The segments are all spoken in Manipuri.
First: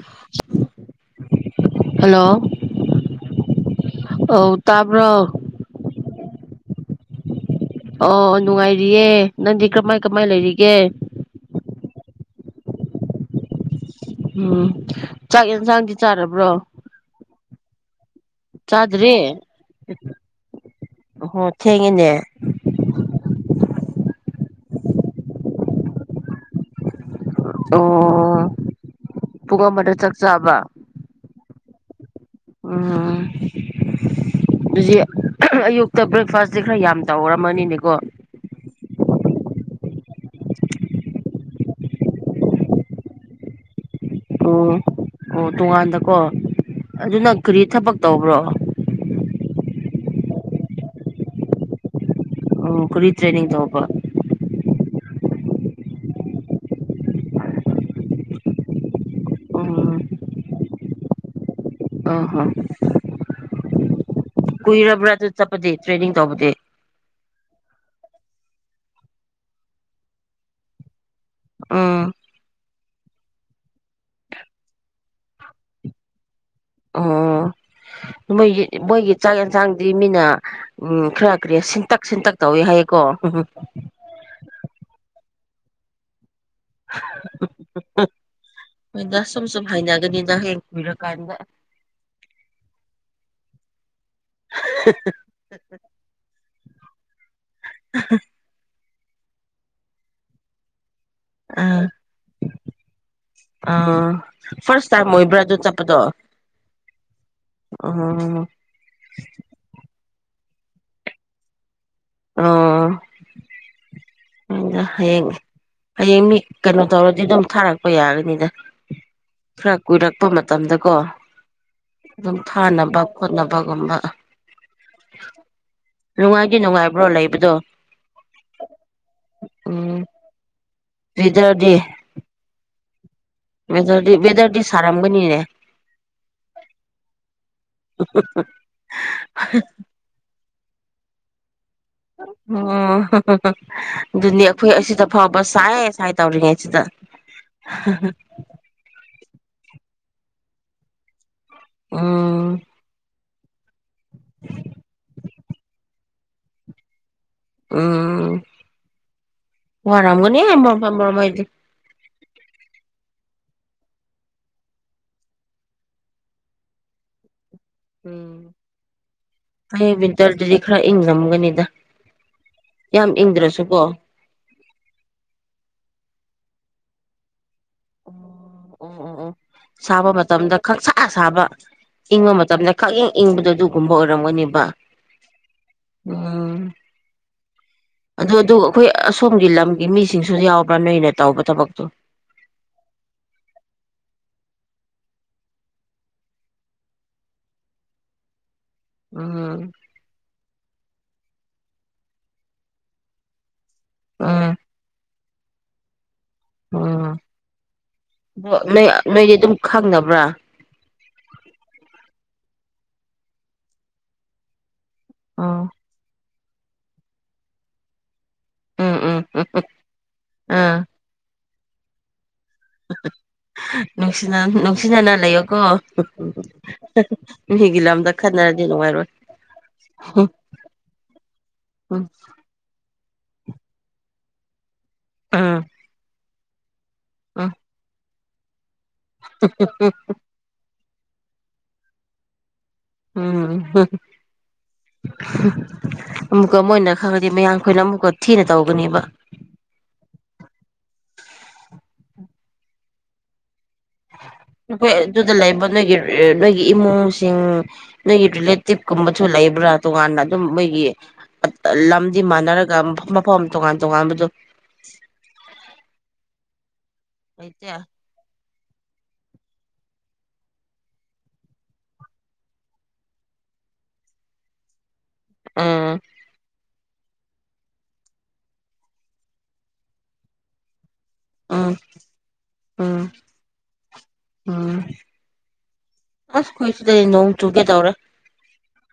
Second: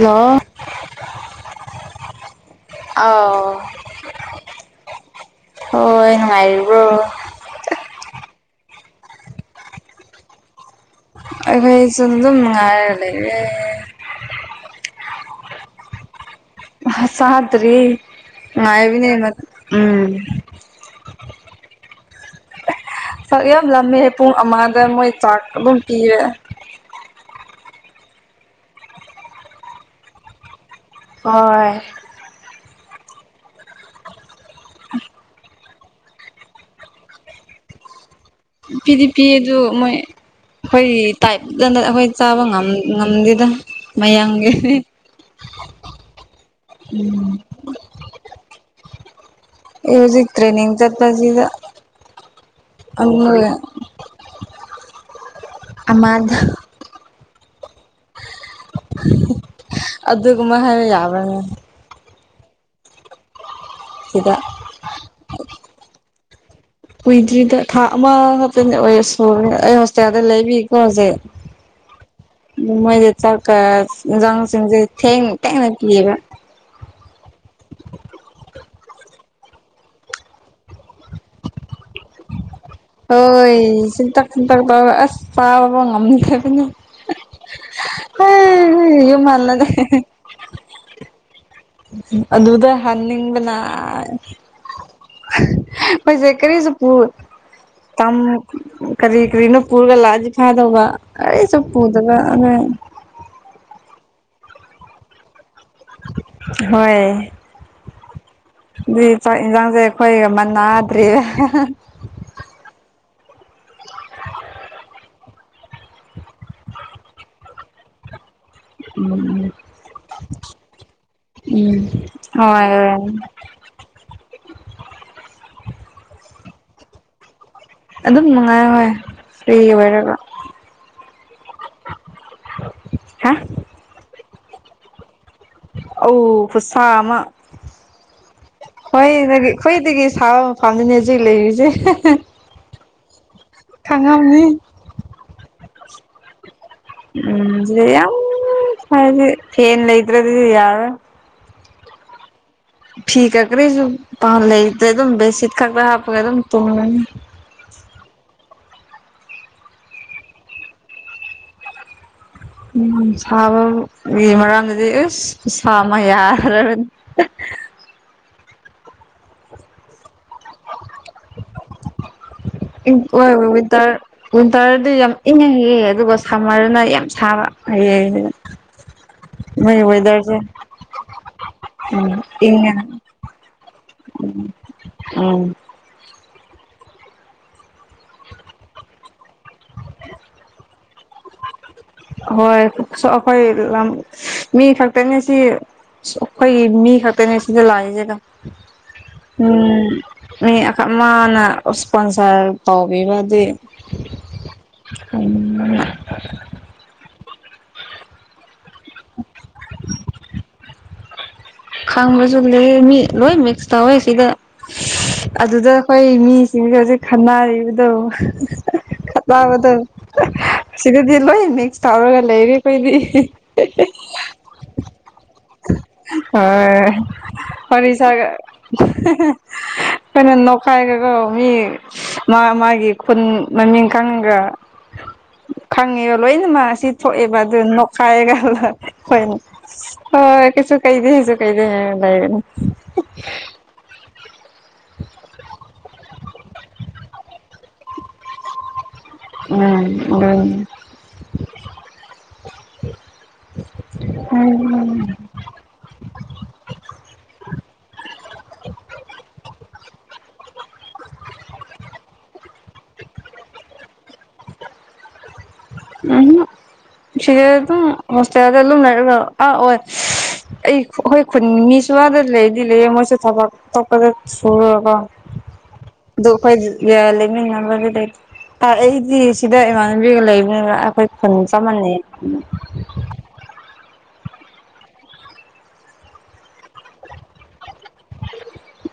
ꯍꯜꯂꯣ ꯍꯜꯂꯣ ꯑꯥꯎ ꯑꯧ ꯇꯥꯕ꯭ꯔꯣ ꯍꯣꯏ [unintelligible] ꯑꯣ ꯅꯨꯡꯉꯥꯏꯔꯤꯌꯦ ꯅꯪꯗꯤ ꯀꯃꯥꯏ ꯀꯃꯥꯏ ꯂꯩꯔꯤꯒꯦ? ꯑꯩꯈꯩ ꯆ ꯗꯨꯝ ꯅꯨꯉꯥꯏꯔ ꯂꯩꯔꯦ꯫ ꯎꯝ ꯆꯥꯛ ꯌꯦꯟꯁꯥꯡꯗꯤ ꯆꯥꯔꯕ꯭ꯔꯣ ꯍꯥ ꯆꯥꯇ꯭ꯔꯤ ꯉꯥꯏꯕꯤꯅꯦ ꯆꯥꯗ꯭ꯔꯤ ꯃ ꯎꯝ ꯍꯣ ꯊꯦꯡꯉꯦꯅꯦ ꯆꯥꯛ ꯌꯥꯝ ꯂꯃꯦ ꯄꯨꯡ ꯑꯃꯒ ꯃꯣꯏ ꯆꯥꯛ ꯑꯗꯨꯝ ꯄꯤꯔ ꯑꯣ ꯄꯨꯡ ꯑꯃꯗ ꯆꯥꯛ ꯆꯥꯕ ꯍꯣꯏ [unintelligible] ꯗꯨꯖꯤ ꯑꯌꯨꯛꯇ ꯕ꯭ꯔꯦꯛꯐꯥꯁꯇꯤ ꯈꯔ ꯌꯥꯝ ꯇꯧꯔꯝꯃꯅꯤꯅꯦꯀꯣ ꯄꯤꯗꯤ ꯄꯤ ꯑꯗꯨ ꯃꯣꯏ ꯈꯣꯏ ꯇꯥꯏꯞꯇ ꯑꯈꯣꯏ ꯆꯥꯕ ꯉꯝ ꯉꯝꯗꯦꯗ ꯃꯌꯥꯝꯒꯤ ꯑꯣ ꯑꯣ ꯇꯣꯉꯥꯟꯗꯀꯣ ꯑꯗꯨꯅ ꯀꯔꯤ ꯊꯕꯛ ꯇꯧꯕ꯭ꯔꯣ? [inaudible] ꯑꯩ ꯍꯨꯖꯤꯛ ꯇ꯭ꯔꯦꯅꯤꯡ ꯆꯠꯄꯁꯤꯗ ꯑꯣ ꯀꯔꯤ ꯇ꯭ꯔꯦꯅꯤꯡ ꯑꯃ ꯇꯧꯕ? ꯑꯃꯗ ꯎꯝ ꯍ ꯑꯗꯨꯒꯨꯝꯕ ꯍꯥꯏꯕ ꯌꯥꯕꯅꯦ ꯑꯍꯣ ꯁꯤꯗ ꯀꯨꯏꯔꯕ꯭ꯔꯥ ꯑꯗꯨ ꯆꯠꯄꯗꯤ ꯇ꯭ꯔꯦꯅꯤꯡ ꯇꯧꯕꯗꯤ ꯀꯨꯏꯗ꯭ꯔꯤꯗ ꯊꯥ ꯑꯃꯈꯛꯇ [unintelligible] ꯂꯩꯕꯤꯀꯣ ꯍꯧꯖꯤꯛ ꯎꯝ ꯃꯣꯏꯖꯦ ꯆꯛꯀ ꯏꯟꯖꯥꯡꯁꯤꯡꯁꯦ ꯊꯦꯡ ꯊꯦꯡꯅ ꯄꯤꯌꯦꯕ꯫ ꯑꯣ ꯃꯣꯏꯒꯤ ꯃꯣꯏꯒꯤ ꯆꯥꯛ ꯌꯦꯟꯁꯥꯡꯗꯤ ꯃꯤꯅ ꯈꯔ ꯀꯔꯤ ꯁꯤꯟꯇꯛ ꯁꯤꯟꯇꯛ ꯇꯧꯋꯦ ꯍꯥꯏꯌꯦꯀꯣ ꯍꯣꯏ ꯁꯤꯟꯇꯛ ꯁꯤꯟꯇꯛ ꯇꯧꯔꯒ ꯑꯁ ꯆꯥꯕꯐꯧ ꯉꯝꯗꯕꯅꯤ [unintelligible] ꯍꯣꯏꯗ ꯁꯨꯝ ꯁꯨꯝ ꯍꯜꯂꯒ ꯍꯩꯅꯒꯅꯤꯗ ꯍꯌꯦꯡ ꯀꯨꯏꯔꯀꯥꯟꯗ꯫ ꯑꯗꯨꯗ ꯍꯥꯟꯅꯤꯡꯕꯅ ꯃꯣꯏꯁꯦ ꯀꯔꯤꯁꯨ [unintelligible] ꯀꯥꯝ ꯀꯔꯤ ꯀꯔꯤꯅꯣ ꯄꯨꯔꯒ ꯂꯥꯛꯑꯗꯤ ꯐꯥꯗꯧꯕ [unintelligible] ꯑ ꯐꯥꯔꯁ ꯇꯥꯏꯝ ꯑꯣꯏꯕ꯭ꯔꯥ ꯑꯗꯨ ꯆꯠꯄꯗꯣ ꯍꯣꯏ ꯑꯣ ꯑꯗꯨꯏ ꯆꯥꯛ ꯑꯦꯟꯖꯥꯡꯖꯦ ꯈꯣꯏꯒ ꯃꯥ ꯅꯥꯗꯔ꯭ꯦ ꯑꯣ [unintelligible] ꯍꯌꯦꯡ ꯍꯌꯦꯡ ꯃꯤ ꯀꯩꯅꯣ ꯇꯧꯔꯗꯤ ꯗꯨꯝ ꯊꯥꯔꯛꯄ ꯌꯥꯒꯅꯤꯗ꯫ ꯈꯔ ꯀꯨꯏꯔꯛꯄ ꯃꯇꯝꯗꯀꯣ ꯑꯗꯨꯝ ꯍꯣꯏ ꯊꯥꯅꯕ ꯈꯣꯠꯅꯕꯒꯨꯝꯕ [inaudible] ꯅꯨꯡꯉꯥꯏꯗꯤ ꯅꯨꯡꯉꯥꯏꯕ꯭ꯔꯣ ꯂꯩꯕꯗꯣ? ꯑꯗꯨꯝ ꯅꯨꯡꯉꯥꯏ ꯍꯣꯏ ꯐ꯭ꯔꯤ ꯎꯝ ꯑꯣꯏꯔꯒ ꯋꯦꯗꯔꯗꯤ ꯍꯥ ꯕꯦꯗꯔꯗꯤ ꯕꯦꯗꯔꯗꯤ ꯁꯥꯔꯝꯒꯅꯤꯅꯦ ꯑ ꯈꯨꯁꯥ ꯑꯃ ꯍꯣꯏꯗꯒꯤ ꯑꯩꯈꯣꯏꯗꯒꯤ ꯁꯥꯕ ꯃꯐꯝꯗꯅꯦ ꯍꯧꯖꯤꯛ ꯂꯩꯔꯤꯁꯦ ꯑꯣ ꯈꯪꯉꯝꯅꯤ ꯑꯗꯨꯅꯤ ꯑꯩꯈꯣꯏ ꯑꯁꯤꯗ ꯐꯥꯎꯕ ꯁꯥꯏ ꯁꯥꯏ ꯇꯧꯔꯤꯉꯩ ꯎꯝ ꯍꯥꯏꯗꯤ ꯐꯅ ꯂꯩꯇ꯭ꯔꯦ ꯑꯗꯨꯗꯤ ꯌꯥꯔ ꯑ ꯐꯤ ꯈꯛꯔꯤꯁꯨ ꯄ ꯂꯩꯗ꯭ꯔꯦ ꯑꯗꯨꯝ ꯕꯦꯠꯁꯤꯠ ꯈꯛꯇ ꯍꯥꯞꯄꯒ ꯑꯗꯨꯝ ꯇꯣꯡꯉꯅꯤ ꯎꯝ ꯋꯥꯔꯝꯒꯅꯤ ꯃꯔ ꯐ ꯃꯔꯔꯗꯤ ꯎꯝ ꯁꯥꯕꯒꯤ ꯃꯔꯝꯗꯗꯤ ꯑꯁ ꯁꯥꯃ ꯌꯥꯗ꯭ꯔꯕꯅꯤ ꯎꯝ ꯍꯌꯦꯕꯤꯇꯔꯗꯨꯗꯤ ꯈꯔ ꯏꯪꯉꯝꯒꯅꯤꯗ ꯌꯥꯝ ꯍ ꯍ ꯏꯪꯗ꯭ꯔꯁꯨꯀꯣ ꯋꯤꯟꯇꯔ ꯋꯤꯟꯇꯔꯗꯤ ꯌꯥꯝ ꯏꯪꯉ ꯍꯦ ꯑꯗꯨꯒ ꯁꯝꯃꯔꯅ ꯌꯥꯝ ꯁꯥꯕ ꯍ ꯑꯣ ꯑꯣ ꯑꯣ ꯑꯣ ꯁꯥꯕ ꯃꯇꯝꯗ ꯈꯪꯁꯥ ꯁꯥꯕ ꯎꯝ ꯏꯪꯕ ꯃꯇꯝꯗ ꯏꯪꯉꯦ ꯈꯛꯪ ꯏꯪꯕꯗꯣ ꯑꯗꯨꯒꯨꯝꯕ ꯑꯣꯏꯔꯝꯒꯅꯦꯕ ꯎꯝ ꯑ ꯑꯗꯨ ꯑꯗꯨ ꯑꯩꯈꯣꯏ ꯑꯁꯣꯝꯒꯤ ꯂꯝꯒꯤ ꯃꯤꯁꯤꯡꯁꯨ ꯌꯥꯎꯕ꯭ꯔꯥ ꯅꯣꯏꯅ ꯇꯧꯕ ꯊꯕꯛ ꯍꯣꯏ ꯑꯩꯈꯣꯏ ꯂꯝ ꯃꯤ ꯈꯛꯇꯅꯦ ꯁꯤ ꯑꯩꯈꯣꯏꯒꯤ ꯃꯤ ꯈꯛꯇꯅꯦ ꯁꯤꯗ ꯂꯥꯛꯏꯁꯤꯦꯒ ꯎꯝ [unintelligible] ꯞ ꯃꯥꯅ ꯏꯁꯄꯣꯟꯁꯔ ꯇꯥꯎꯕꯤꯕꯗꯤ ꯑꯥ ꯎꯝ ꯑ ꯅꯣꯏ ꯅꯣꯏꯗꯤ ꯑꯗꯨꯝ ꯈꯪꯅꯕ꯭ꯔꯥ ꯈꯪꯕꯁꯨ ꯂꯩ ꯃꯤ ꯂꯣꯏ ꯃꯤꯛꯁ ꯇꯧꯋꯦ ꯁꯤꯗ ꯎꯝ ꯑꯗꯨꯗ ꯑꯩꯈꯣꯏ ꯃꯤ ꯁꯤꯒꯁ ꯈꯟꯅꯔꯤꯕꯗꯣ ꯎꯝ ꯎꯝ ꯎꯝ ꯕꯗꯣ ꯑꯥ ꯁꯤꯗꯗꯤ ꯂꯣꯏ ꯃꯤꯛꯁ ꯇꯧꯔꯒ ꯂꯩꯔꯤ ꯀꯣꯏꯗꯤ ꯅꯨꯡꯁꯤꯅ ꯅꯨꯡꯁꯤꯅꯅ ꯂꯩꯌꯣꯀꯣ ꯑꯣ ꯃꯤꯒꯤ ꯂꯝꯗ ꯐꯔꯤꯁꯒ ꯈꯠꯅꯔꯗꯤ ꯅꯨꯡꯉꯥꯏꯔꯣꯏ ꯐ ꯎꯝ ꯈꯥꯏꯒ ꯃꯤ ꯎꯝ ꯃꯥꯒꯤ ꯈꯨꯟ ꯃꯃꯤꯡ ꯪꯒ ꯎꯝ ꯈꯪꯉꯦꯕ ꯂꯣꯏꯅꯃꯛ ꯑꯁꯤ ꯊꯣꯛꯑꯦꯕ ꯑꯗꯨ ꯅꯣꯛꯈꯥꯏꯔꯒ ꯎ ꯎ ꯀꯁꯨ ꯀꯩꯗꯦꯁꯨ ꯀꯩꯗꯦꯦ ꯂꯩ ꯎꯝ ꯑꯃꯨꯛꯀ ꯃꯣꯏꯅ ꯈꯪꯉꯗꯤ ꯃꯌꯥꯝꯈꯣꯏꯅ ꯑꯃꯨꯛꯀ ꯊꯤꯅ ꯇꯧꯒꯅꯦꯕ ꯎꯝ ꯎ ꯑꯗꯨꯗꯨꯗꯂꯕꯟꯒꯦꯔ ꯅꯣꯏꯒꯤ ꯏꯃꯨꯡꯁꯤꯡ ꯅꯣꯏꯒꯤ ꯔꯤꯂꯦꯇꯤꯞ ꯀꯨꯝꯕꯁꯨ ꯂꯩꯕ꯭ꯔꯥ ꯇꯣꯉꯥꯟꯅ ꯑꯗꯨꯝ ꯃꯣꯏꯒꯤ ꯂꯝꯗꯤ ꯃꯥꯟꯅꯔꯒ ꯃꯐꯝ ꯇꯣꯉꯥꯟ ꯇꯣꯉꯥꯟꯕꯗꯨ ꯎ ꯁꯤꯠꯇ ꯂꯩꯇꯦ ꯍꯁꯦ ꯌꯥ ꯑ ꯂꯨꯝꯅꯔ ꯑꯥ ꯑꯣꯏ ꯑꯩ ꯑꯩꯈꯣꯏ ꯈꯨꯟ ꯃꯤꯁꯨ ꯋꯥꯗ ꯂꯩꯗꯤ ꯂꯩꯌꯦꯦ ꯃꯣꯏꯁꯨ ꯊꯕꯛ ꯇꯄꯗ ꯁꯨꯔꯒ ꯎꯝ ꯑꯗꯨ ꯑꯩꯈꯣꯏ ꯌꯥ ꯂꯩꯃꯤꯟꯅꯅꯕꯒꯤ ꯂꯩꯇ ꯑꯩꯗꯤ ꯁꯤꯗ ꯏꯃꯥꯟꯅꯕꯤꯒ ꯂꯩꯕꯅꯦꯕ ꯑꯩꯈꯣꯏ ꯈ ꯎꯝ ꯆꯃꯅꯤꯅꯦ ꯎꯝ ꯎꯝ ꯑꯁ ꯀꯣꯏꯁꯨꯗ ꯅꯣꯡ ꯆꯨꯒꯦ ꯇꯧꯔꯦ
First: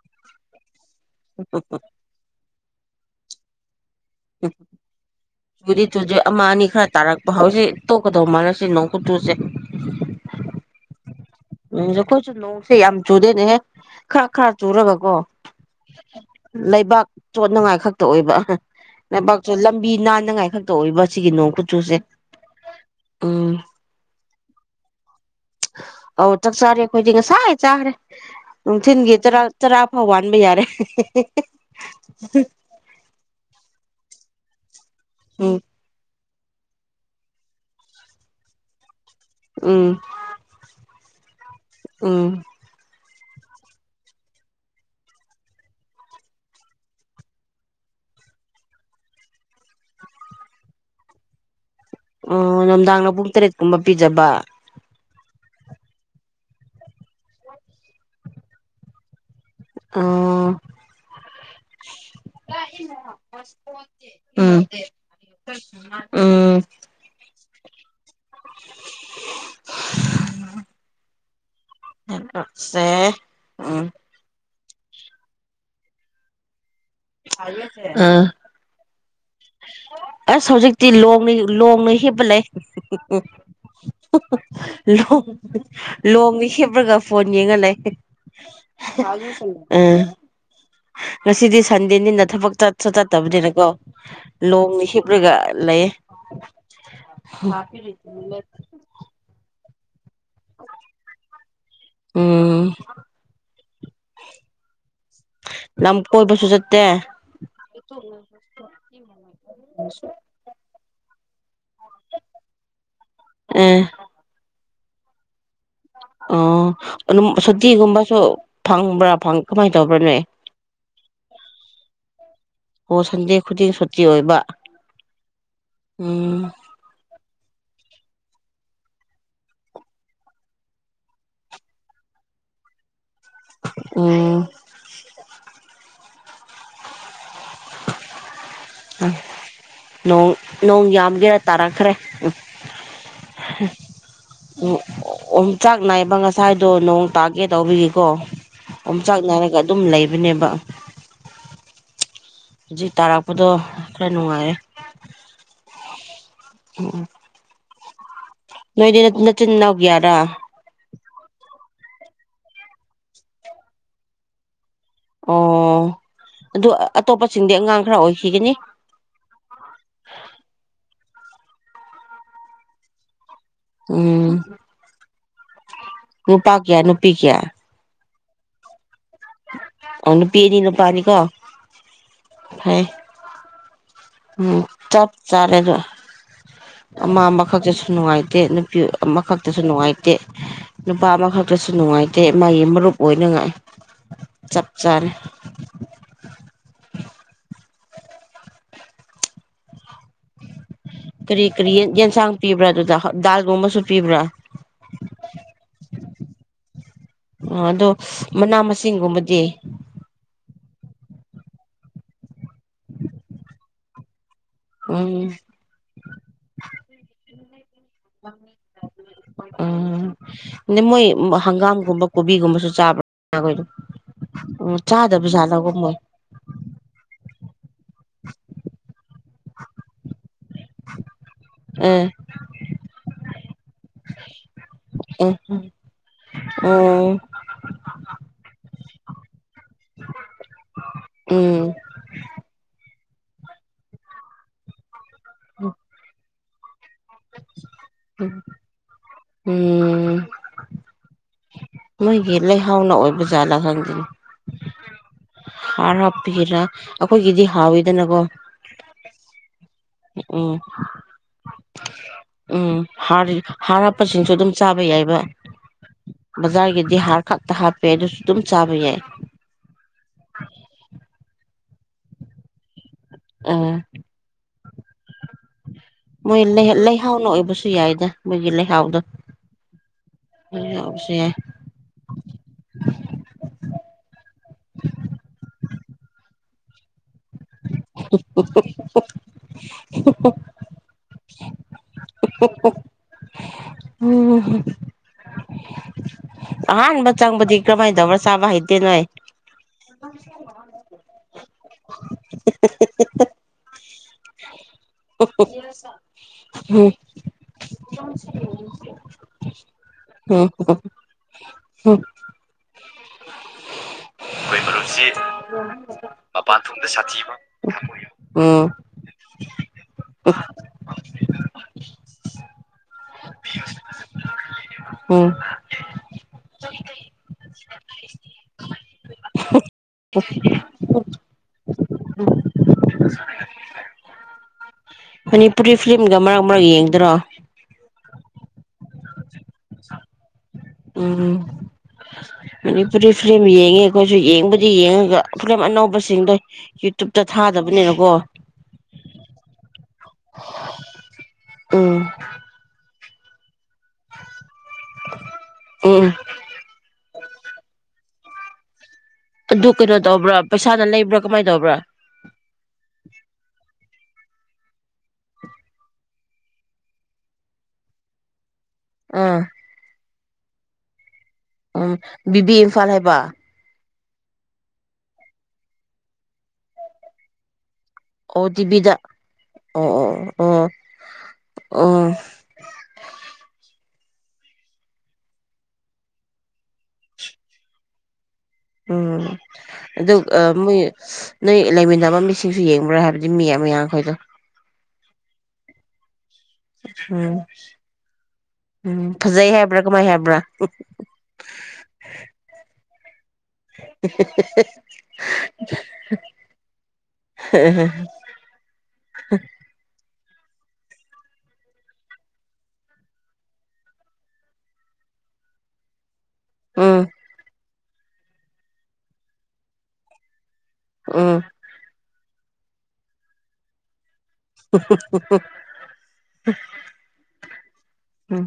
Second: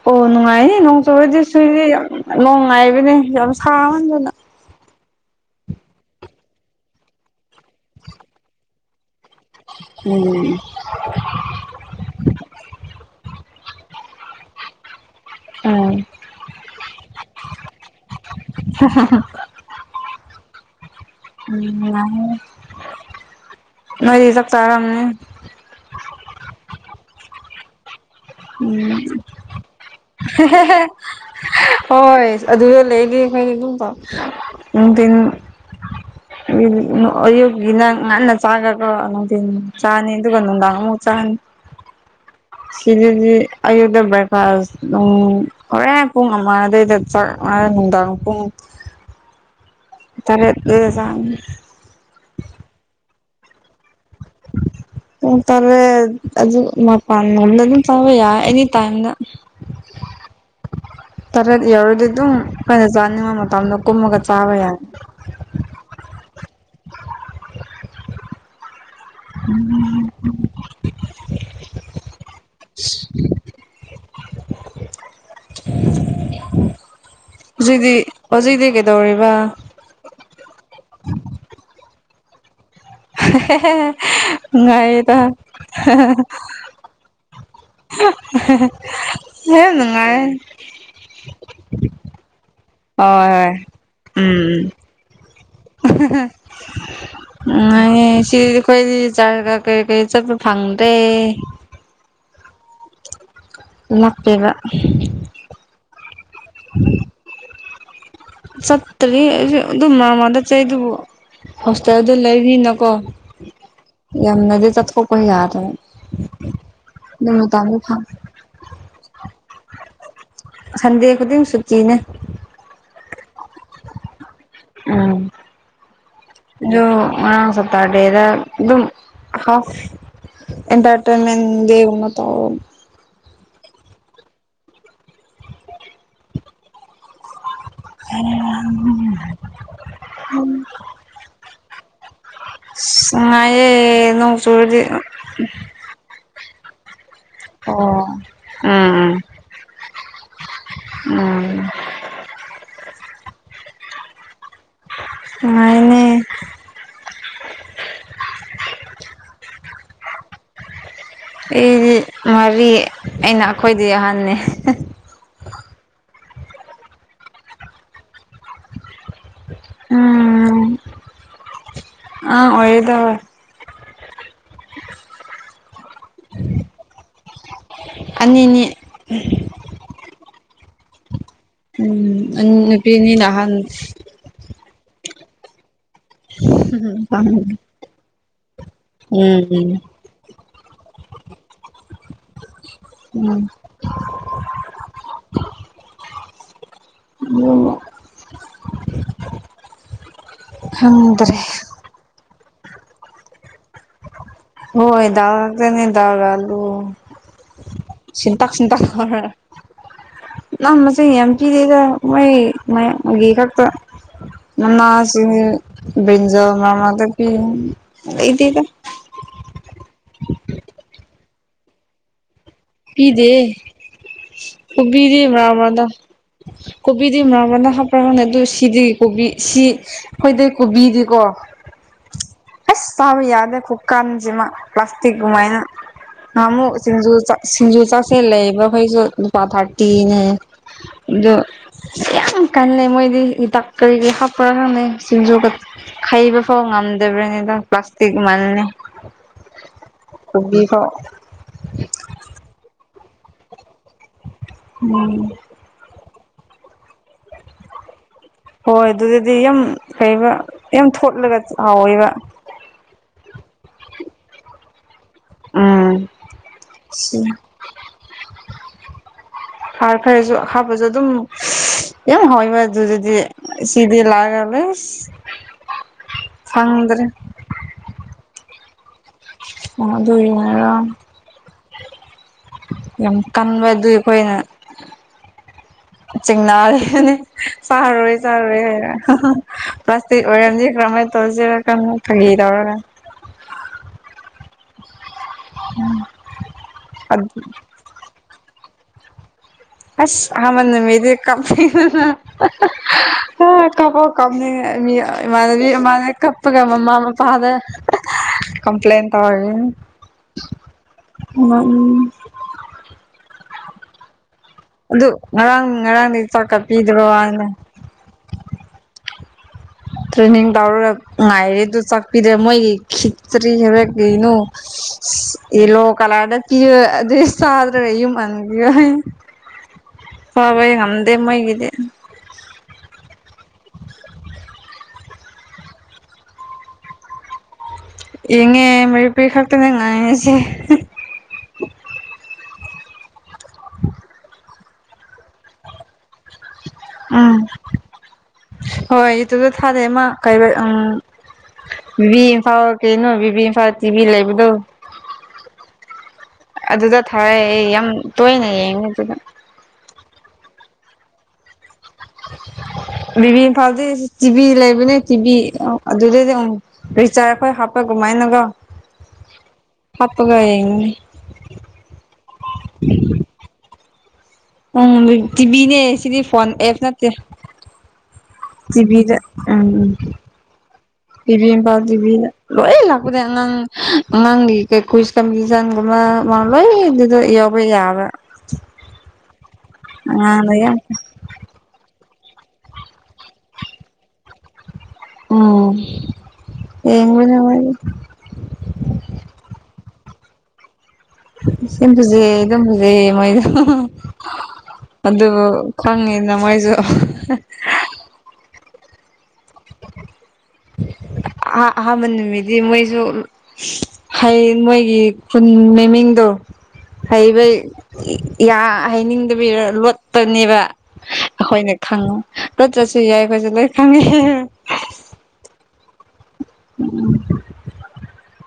ꯑꯣ ꯅꯨꯡꯉꯥꯏꯌꯦ ꯅꯣꯡ ꯆꯕꯩꯗꯤ ꯁꯨꯏꯗꯦ ꯅꯣꯡꯉꯥꯏꯕꯅꯦ ꯌꯥꯝ ꯁꯥ ꯗꯅ ꯆꯨꯗꯤ ꯆꯨꯖꯤꯦ ꯑꯃ ꯑꯅꯤ ꯈꯔ ꯇꯥꯔꯛꯄ ꯍꯧꯥꯎꯁꯤ ꯇꯣꯛꯀꯗꯧ ꯃꯥꯜꯂ ꯁꯤ ꯅꯣꯡꯀꯨ ꯆꯨꯁꯦ ꯎꯝ ꯎꯝ ꯑꯩꯈꯣꯏꯁꯨ ꯅꯣꯡꯁꯦ ꯌꯥꯝ ꯆꯨꯗꯦꯅꯦꯍꯦ ꯈꯔ ꯈꯔ ꯆꯔꯕ ꯀꯣ ꯎꯝ ꯂꯩꯕꯥꯛ ꯆꯣꯠꯅꯉꯥꯏ ꯈꯛꯇ ꯑꯣꯏꯕ ꯂꯩꯕꯥꯛꯇ‌ꯦ ꯂꯝꯕꯤ ꯅꯥꯟꯅꯉꯥꯏ ꯈꯛꯇ ꯑꯣꯏꯕ ꯁꯤꯒꯤ ꯅꯣꯡ ꯀꯨꯆꯨꯁꯦ ꯅꫭꯏꯗꯤ ꯆꯥꯛ ꯆꯔꯝꯃꯅꯤ ꯑꯧ ꯆꯥꯛ ꯆꯥꯔꯦ ꯑꯈꯣꯏꯗꯤ ꯁꯥꯏ ꯆꯥꯈꯔ‌ꯦ ꯎꯝ ꯅꯨꯡꯊꯤꯟꯒꯤ ꯆꯔꯥ ꯐꯥꯎ ꯋꯥꯟꯕ ꯌꯥꯔꯦ ꯐꯒꯝ ꯄꯥꯎ ꯎ ꯎꯝ [unintelligible] ꯏ ꯏꯛ ꯅꯪ ꯉꯅ ꯆꯒꯒ [unintelligible] ꯅꯨꯡꯗꯤꯟ ꯎꯝ ꯆꯥꯅꯤ ꯑꯗꯨꯒ ꯅꯨꯡꯗꯥꯡ ꯑꯍꯨꯛ ꯆꯅꯤ ꯎꯝ ꯁꯤꯗꯤꯗꯤ ꯑꯌꯨꯛꯇ ꯕ꯭ꯔꯦꯛꯐꯥꯁ ꯑꯗꯨꯝ ꯍꯣꯔꯦꯟ ꯄꯨꯡ ꯑꯃ ꯑꯗꯩꯗ ꯆꯥꯛ ꯍꫭꯔ‌ꯦꯟ ꯅꯨꯡꯗꯥꯡ ꯄꯨꯡ ꯇꯔꯦꯠꯇꯒ ꯆꯅꯤ ꯑꯣ ꯅꯨꯡꯗꯥꯡꯅ ꯄꯨꯡ ꯇꯔꯦꯠꯀꯨꯝꯕ ꯄꯤꯖꯕ ꯄꯨꯡ ꯇꯥꯔꯦꯠ ꯑꯗꯨ ꯃꯄꯥꯟ ꯂꯣꯝꯗ ꯑꯗꯨꯝ ꯆꯥꯕ ꯌꯥꯏ ꯑꯦꯅꯤ ꯇꯥꯏꯝꯗ ꯑ [unintelligible] [inaudible] ꯇꯔꯦꯠ ꯌꯥꯎꯔꯗꯤ ꯑꯗꯨꯝ ꯑꯈꫭꯏꯅ ꯆꯥꯅꯤꯡꯕ ꯃꯇꯝꯗꯣ ꯀꯨꯝꯃꯒ ꯆꯥꯕ ꯎꯝ ꯌꯥꯏ ꯎꯝ ꯎꯝ [unintelligible] ꯁꯦ ꯎꯝ ꯍꯧꯖꯤꯛꯇꯤ ꯎꯝ ꯍꯧꯖꯤꯛꯇꯤ ꯀꯩꯗꯧꯔꯤꯕ ꯑꯁ ꯍꯧꯖꯤꯛꯇꯤ ꯂꯣꯡ ꯂꯣꯡꯅ ꯍꯤꯞꯄꯥ‌ ꯂꯩ ꯎ ꯎ ꯅꯨꯡꯉꯥꯏꯌꯦꯗ ꯂꯣꯡ ꯂꯣꯡ ꯍꯦꯕ꯭ꯔꯒ ꯐꯣꯟ ꯌꯦꯡꯉꯥ ꯂꯩ ꯌꯥꯝ ꯅꯨꯡꯉꯥꯏ ꯉꯁꯤꯗꯤ ꯁꯟꯗꯦꯅꯤꯅ ꯊꯕꯛ ꯆꯠꯁꯨ ꯍꯣꯏ ꯍꯣꯏ ꯆꯠꯇꯕꯅꯤꯅꯀꯣ ꯎꯝ ꯂꯣꯡꯅ ꯍꯤꯞꯂꯒ ꯂꯩꯌꯦ ꯁꯤ ꯀꯣꯏ ꯆ [unintelligible] ꯀꯩ ꯀꯩ ꯆꯠꯄꯥ ꯐꯪꯗꯦ ꯎꯝ ꯂꯥꯞꯄꯦꯕ ꯂꯝ ꯀꯣꯏꯕꯁꯨ ꯆꯠꯇꯦ ꯆꯠꯇ꯭ꯔꯤ ꯑꯗꯨꯝꯃꯃꯥꯗ ꯆ ꯆꯩꯗꯨꯕꯨ ꯍꯣꯁꯇꯦꯜꯗ ꯂꯩꯔꯤꯅꯀꯣ ꯑꯦ ꯌꯥꯝꯅꯗꯤ ꯆꯠꯊꯣꯛꯄ ꯌꯥ ꯑꯣ ꯑꯗꯨꯝ ꯃꯇꯝꯗꯣ ꯐꯪ ꯁꯨꯇꯤꯒꯨꯝꯕꯁꯨ ꯐꯪꯕ꯭ꯔꯥ ꯀꯃꯥꯏꯅ ꯇꯧꯕ꯭ꯔꯥ ꯅꯣꯏ ꯁꯟꯗꯦ ꯈꯨꯗꯤꯡ ꯁꯨꯇꯤꯅꯦ ꯑꯣ ꯁꯟꯗꯦ ꯈꯨꯗꯤꯡ ꯁꯨꯇꯤ ꯑꯣꯏꯕ ꯎꯝ ꯎꯝ ꯑꯗꯨ ꯉꯔꯥꯡ ꯁꯇꯥꯔ ꯗꯦꯗ ꯑꯗꯨ ꯑꯗꯨꯝ ꯍꯥꯐ ꯑꯦꯟꯇꯔꯇꯩꯟꯃꯦꯟꯦ ꯎꯅ ꯇ ꯎ [unintelligible] [inaudible] ꯅꯣꯡ ꯌꯥꯝꯒꯦꯔ ꯇꯥꯔꯛꯈ꯭ꯔꯦ ꯑꯁ ꯅꯨꯡꯉꯥꯏꯌꯦ ꯅꯣꯡ ꯆꯨꯔꯗꯤ ꯑꫭꯝ ꯆꯥꯛ ꯅꯏ ꯉꯁꯤ ꯁ꯭ꯋꯥꯏꯗꯣ ꯅꯣꯡ ꯇꯥꯒꯦ ꯑꯣ ꯇꯧꯕꯤꯒꯦꯀꯣ ꯑꫭꯝ ꯎꯝ ꯆꯥꯛ ꯅꯥꯏꯔꯒ ꯑꯗꯨꯝ ꯂꯩꯕꯅꯦꯕ ꯎꯝ ꯍꯧꯖꯤꯛ ꯇꯥꯔꯛꯄꯗꯣ ꯈꯔ ꯅꯨꯡꯉꯥꯏꯌꯦ ꯅꯨꯉꯥꯏꯅꯤ ꯎꯝꯝ ꯅꯣꯏꯗꯤ ꯅꯆꯤꯟ ꯅꯅꯥꯎꯀꯩꯌꯔꯥ ꯑꯩꯗꯤ ꯃꯔꯤ ꯑꯩꯅ ꯑꯩꯈꯣꯏꯗꯤ ꯑꯍꯟꯅꯤ ꯑꯣ ꯑꯗꯨ ꯑꯇꯣꯞꯄꯁꯤꯡꯗꯤ ꯑꯉꯥꯡ ꯈꯔ ꯑꯣꯏꯈꯤꯒꯅꯤ ꯎꯝ ꯑꯉꯥꯡ ꯑꯣꯏꯗꯕ ꯎꯝ ꯅꯨꯄꯥ ꯀꯌꯥ ꯅꯨꯄꯤ ꯀꯌꯥ ꯑꯅꯤꯅꯤ ꯑꯣ ꯅꯨꯄꯤ ꯑꯅꯤ ꯅꯨꯄꯥꯅꯤꯀꯣ ꯎꯝ ꯎꯝ ꯐꯩ ꯄꯅꯤ ꯑꯍꯟ ꯎꯝ ꯆꯠ ꯆꯔ‌ꯦꯗꫭ ꯑꯃꯥ ꯑꯃꯈꯛꯇꯁꯨ ꯅꯨꯡꯉꯥꯏꯇꯦ ꯅꯨꯄꯤ ꯑꯃꯈꯛꯇꯁꯨ ꯎꯝ ꯅꯨꯡꯉꯥꯏꯇꯦ ꯅꯨꯄꯥ ꯑꯃꯥꯈꯛꯇꯁꯨ ꯅꯨꯡꯥꯏ ꯦ ꯃꯥꯒꯤ ꯃꯔꯨꯞ ꯎꯝ ꯑꯣꯏꯅꯉꯥꯏ ꯆꯞ ꯆꯥꯅ ꯌꯦ ꯀꯔꯤ ꯀꯔꯤ ꯌꯦꯟꯁꯥꯡ ꯄꯤꯕ꯭ꯔꯥ ꯑꯗꯨꯗ ꯗꯥꯜꯒꯨꯝꯕꯁꯨ ꯄꯤꯕ꯭ꯔꯥ ꯍꯣꯏ ꯗꯗꯥ ꯂꯥꯛꯅꯤ ꯗꯗꯥꯔꯂꯨ ꯑꯗꯣ ꯆꯤꯟꯇꯥꯛ ꯃꯅꯥ ꯆꯤꯟꯇꯥꯛ ꯅ ꯃꯁꯤꯡꯒꯨꯝꯕꯗꯤ ꯌꯥꯝꯦꯝ ꯀꯗꯗ ꯃ ꯃ ꯀꯛꯇ ꯃꯁꯤ ꯎꯝ ꯕꯤꯟꯖ ꯃꯥꯃꯗ ꯏꯗꯤꯒ ꯎꯝ ꯑ ꯃꯣꯏ ꯍꯪꯒꯥꯝꯒꯨꯝꯕ ꯀꯣꯕꯤꯒꯨꯝꯕ ꯄꯤꯗꯦ ꯎ ꯀꯣꯕꯤꯗꯤ ꯃꯔꯛ ꯆꯥꯗꯕꯖꯥꯠꯅꯕꯒꯨꯝ ꯃꯔꯛꯇ ꯃꯣꯏ ꯈꯔꯅꯦ ꯑꯗꯨ ꯁꯤꯗꯤ ꯀꯣꯕꯤ ꯁꯤ ꯑꯩꯈꯣꯏꯗ ꯀꯣꯕꯤꯗꯤꯀꯣ ꯑ ꯑꯁ ꯇꯕ ꯌꯥꯗꯦ ꯀꯨꯀꯥꯟꯁꯤꯃ ꯄ꯭ꯂꯥꯁꯇꯤ ꯑ ꯃꯥꯏꯅ ꯑꯃ ꯑꯣ ꯁꯤꯁꯤꯡꯖ ꯆ ꯆꯁ ꯂꯩꯕ ꯍꯁꯨꯄꯥ ꯊꯥꯔꯇꯅꯦ ꯑꯣ ꯎꯝ ꯌꯥꯝ ꯀꯜꯂꯩ ꯃꯣꯏꯗꯤ ꯍꯤꯇꯥꯛ ꯀꯔꯤꯒꯤꯩ ꯍꯥꯞꯄ꯭ꯔꯥ ꯍꯪꯅꯩ ꯁꯤꯡꯖꯨ ꯈꯩꯕ ꯐꯥꯎ ꯉꯝꯗꯕ꯭ꯔꯅꯤꯗ ꯄ꯭ꯂꯥꯁꯇꯤꯛ ꯃꯥꯜꯦ ꯎꯝ ꯃꯣꯏꯒꯤ ꯂꯩꯍꯥꯎꯅ ꯑꯣꯏꯕ ꯖꯥꯠꯂꯥ ꯈꯪꯁꯤꯅꯤ ꯎꯝ ꯍꯥꯔ ꯍꯥꯞꯄꯤꯒꯦꯔꯥ ꯑꯩꯈꯣꯏꯒꯤꯗꯤ ꯍꯥꯎꯋꯤꯗꯅꯀꯣ ꯍꯣꯏ ꯑꯗꯨꯗꯗꯤ ꯌꯥꯝ ꯀꯔꯤꯕ ꯎꯝ ꯌꯥꯝ ꯊꯣꯠꯂꯒ ꯍꯥꯎꯋꯦꯕ ꯍꯥ ꯍꯥꯔ ꯍꯥꯞꯄꯁꯤꯡꯁꯨ ꯑꯗꯨꯝ ꯆꯥꯕ ꯌꯥꯏꯕ ꯎꯝ ꯕꯖꯥꯔꯒꯤꯗꯤ ꯍꯥꯔ ꯈꯛꯇ ꯍꯥꯞꯄꯦ ꯑꯗꯨꯁꯨ ꯑꯗꯨꯝ ꯆꯥꯕ ꯌꯥꯏ ꯍꯥꯔ ꯈꯔꯁꯨ ꯑꯍꯥꯞꯄꯁꯨ ꯑꯗꯨꯝ ꯌꯥ ꯍꯕ ꯑꯗꯨꯗꯗꯤ ꯑꯥ ꯁꯤꯤꯗꯤ ꯂꯒꯂꯦ ꯃꯣꯏ ꯂꯩꯍꯥꯎꯅ ꯑꯣꯏꯕꯁꯨ ꯌꯥꯏꯗ ꯃꯣꯏꯒꯤ ꯂꯩꯍꯥꯎꯗꯣ ꯑꯣꯗ ꯑꯣꯏꯅꯔꯣ ꯌꯥꯎꯕꯁꯨ ꯌꯥꯏ ꯌꯥꯝ ꯀꯟꯕ ꯑꯗꯨ ꯑꯩꯈꯣꯏꯅ ꯆꯤꯡꯅꯔꯅꯤ ꯆꯥꯔꯣꯏ ꯆꯥꯔꯣꯏ ꯍꯥꯏꯔ ꯄ꯭ꯂꯥꯁꯇꯤꯛ ꯑꯣꯏꯔꯝꯁꯤꯈ꯭ꯔꯃꯦ ꯇꯧꯁꯤꯔ ꯀ ꯐꯩ ꯇꯧꯔꯒ ꯎꯝ ꯎꯝ ꯑꯍꯥꯟꯕ ꯆꯪꯕꯨꯗꯤ ꯀꯃꯥꯏꯅꯗꯧꯕꯔ ꯆꯥꯕ ꯍꯥꯏꯩꯇꯦꯅꯣꯣꯏ ꯑꯁꯅꯤ ꯃꯗꯤ ꯀ [unintelligible] ꯍ ꯀꯥꯄ ꯀꯞꯅꯤꯡ ꯏꯃꯥꯟꯅꯕꯤ ꯏꯃꯥꯟꯅ ꯀꯞꯄꯒ ꯎꯝ ꯃꯃꯥ ꯃꯄꯥꯗ ꯀꯝꯄ꯭ꯂꯦꯟꯟ ꯇꯋꯥ ꯎꯝ ꯍꯝ ꯑꯩꯈꯣꯏ ꯃꯔꯨꯞꯁꯤ ꯑꯗꯨ ꯉꯔꯥꯡ ꯉꯔꯥꯡꯗꯤ ꯆꯥꯛꯀ ꯃꯄꯥꯟ ꯊꯣꯡꯗ ꯄꯤꯗ꯭ꯔꯣ ꯁꯥꯊꯤꯕ ꯍꯥꯏꯅ ꯎꯝ ꯇ꯭ꯔꯦꯅꯤꯡ ꯇꯧꯔꯒ ꯉꯥꯏꯔꯦꯗꯨ ꯆꯥꯛꯄꯤꯔꯦ ꯃꯣꯏꯒꯤ ꯈꯤꯠꯇ꯭ꯔꯤ ꯍꯔ ꯀꯩꯅꯣ ꯎꯝ ꯂꯣ ꯀꯂꯥꯗ ꯄ ꯑꯗꯨ ꯁꯥꯗ꯭ꯔꯝ ꯃ ꯐꯕꯣꯏ ꯉꯗꯦ ꯃꯣꯏꯒꯤꯗꯦ [unintelligible] ꯃꯅꯤꯄꯨꯔꯤ ꯐꯤꯤꯂꯝꯒ ꯃꯔꯛ ꯃꯔꯛ ꯌꯦꯡꯗꯔꯣ ꯌꯦꯡꯉꯦ ꯃꯔꯤꯄꯨꯔꯤ ꯈꯛꯇꯅꯦ ꯉꯥꯏꯔꯤꯁꯦ ꯎꯝ ꯃꯅꯤꯄꯨꯔꯤ ꯐꯤꯂꯝ ꯌꯦꯡꯉꯦ ꯑꯩ ꯀꯣꯏꯁꯨ ꯌꯦꯡꯕ ꯗꯤ ꯌꯦꯡꯉꯒ ꯐꯂꯝ ꯑꯅꯧꯕꯁꯤꯡꯗꯣ ꯌꯨꯇꯨꯕꯇ ꯎꯝ ꯊꯥꯗꯕꯅꯤꯅꯀꯣ ꯍꯣꯏ ꯏꯇꯁꯨ ꯊꯥꯔꯦ ꯃꯥ ꯀ ꯎꯝ ꯏꯝꯐꯥꯎ ꯀꯩꯅꯣ ꯕꯤꯕꯤ ꯏꯝꯐꯥꯜ ꯇꯤꯚꯤ ꯂꯩꯕꯗꯣ ꯎꯝ ꯑꯗꯨꯗ ꯊꯔꯦ ꯑꯩ ꯌꯥꯝ ꯇꯣꯏꯅ ꯌꯦꯡꯉꯤꯗꯨꯗ ꯑꯗꯨ ꯀꯩꯅꯣ ꯇꯧꯕ꯭ꯔꯥ ꯄꯩꯁꯥꯅ ꯂꯩꯕ꯭ꯔꯥ ꯀꯃꯥꯏꯅ ꯇꯧꯕ꯭ꯔꯥ ꯕꯤꯕꯤ ꯏꯝꯐꯥꯜꯗꯤ ꯇꯤꯚꯤ ꯂꯩꯕꯅꯦ ꯇꯤꯚꯤ ꯑꯗꯨꯗꯩꯗꯤ ꯑꯃ ꯔꯤꯆꯥꯔꯖ ꯈꯔ ꯍꯥꯞꯄ ꯀꯃꯥꯏꯅꯒ ꯑꯥ ꯍꯥꯄꯒ ꯌꯦꯅꯤ ꯎꯝ ꯕꯤꯕꯤ ꯏꯝꯐꯥꯜ ꯍꯥꯏꯕ ꯎꯝ ꯇꯤꯚꯤꯅꯦ ꯁꯤꯗꯤ ꯐꯣꯟ ꯑꯦꯞ ꯅꯠꯇ ꯑꯣ ꯇꯤꯚꯤꯗ ꯇꯤꯕꯤꯤꯗ ꯎꯝ ꯎꯝ ꯑꯣ ꯑꯣ ꯑꯣ ꯇꯤꯚꯤ ꯏꯝꯐꯜ ꯑꯣ ꯇꯚꯤ ꯂꯣꯏ ꯂꯥꯛꯨꯗ ꯑꯉꯥꯡ ꯅꯪꯒꯤ ꯀꯩ ꯀꯨꯏꯁ ꯀꯝꯖꯟꯒꯨꯝꯕ ꯃꯥꯂꯣꯏ ꯑꯗꯨꯗ ꯌꯥꯎꯕ ꯌꯥꯕ꯭ꯔ ꯎꯝ ꯑꯗꯨ ꯌꯥꯝ ꯃꯣꯏ ꯅꯣꯏ ꯂꯩꯃꯤꯟꯅꯕ ꯃꯤ ꯏꯁꯤꯡꯁꯨ ꯌꯦꯡꯕ꯭ꯔꯥ ꯍꯥꯏꯕꯗꯤ ꯃꯤ ꯑꯃ ꯌꯥꯈꯣꯏꯗꯣ ꯎꯝ ꯌꯦꯡꯕꯅꯦ ꯎꯝ ꯃꯣꯏꯗꯣ ꯎꯝ ꯐꯖꯩ ꯍꯥꯏꯕ꯭ꯔꯥ ꯀꯃꯥꯏ ꯍꯥꯏꯕ꯭ꯔꯥ ꯕꯨꯖꯦꯝ ꯕꯨꯖꯦ ꯃꯣꯏ ꯑꯗꯨꯕꯨ ꯈꯪꯉꯤꯅ ꯃꯣꯏꯁꯨ ꯎ ꯑ ꯍꯥꯥ ꯃꯅꯤꯃꯤꯗꯤ ꯃꯣꯏꯁꯨ ꯍꯩ ꯃꯣꯏꯒꯤ ꯈꯨꯟ ꯃꯃꯤꯡꯗꯣ ꯎꯝ ꯍꯩꯕ ꯍꯩꯅꯤꯡꯗꯕꯤ ꯂꯣꯠꯄꯅꯦꯕ ꯎꯝ ꯑꯩꯈꯣꯏꯅꯦ ꯈꯪꯉꯨ ꯆꯠ ꯆꯠꯁꯨ ꯌꯥꯏ ꯑꯩꯈꯣꯏꯁꯨꯦ ꯂꯣꯏ ꯈꯪꯉꯦ [unintelligible] ꯎꯝ ꯎꯝ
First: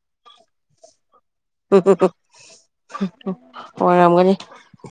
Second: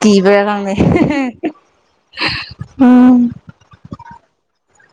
ꯀ ꯕꯔ ꯀ ꯎ ꯑꯣꯏꯔꯝꯒꯅꯤ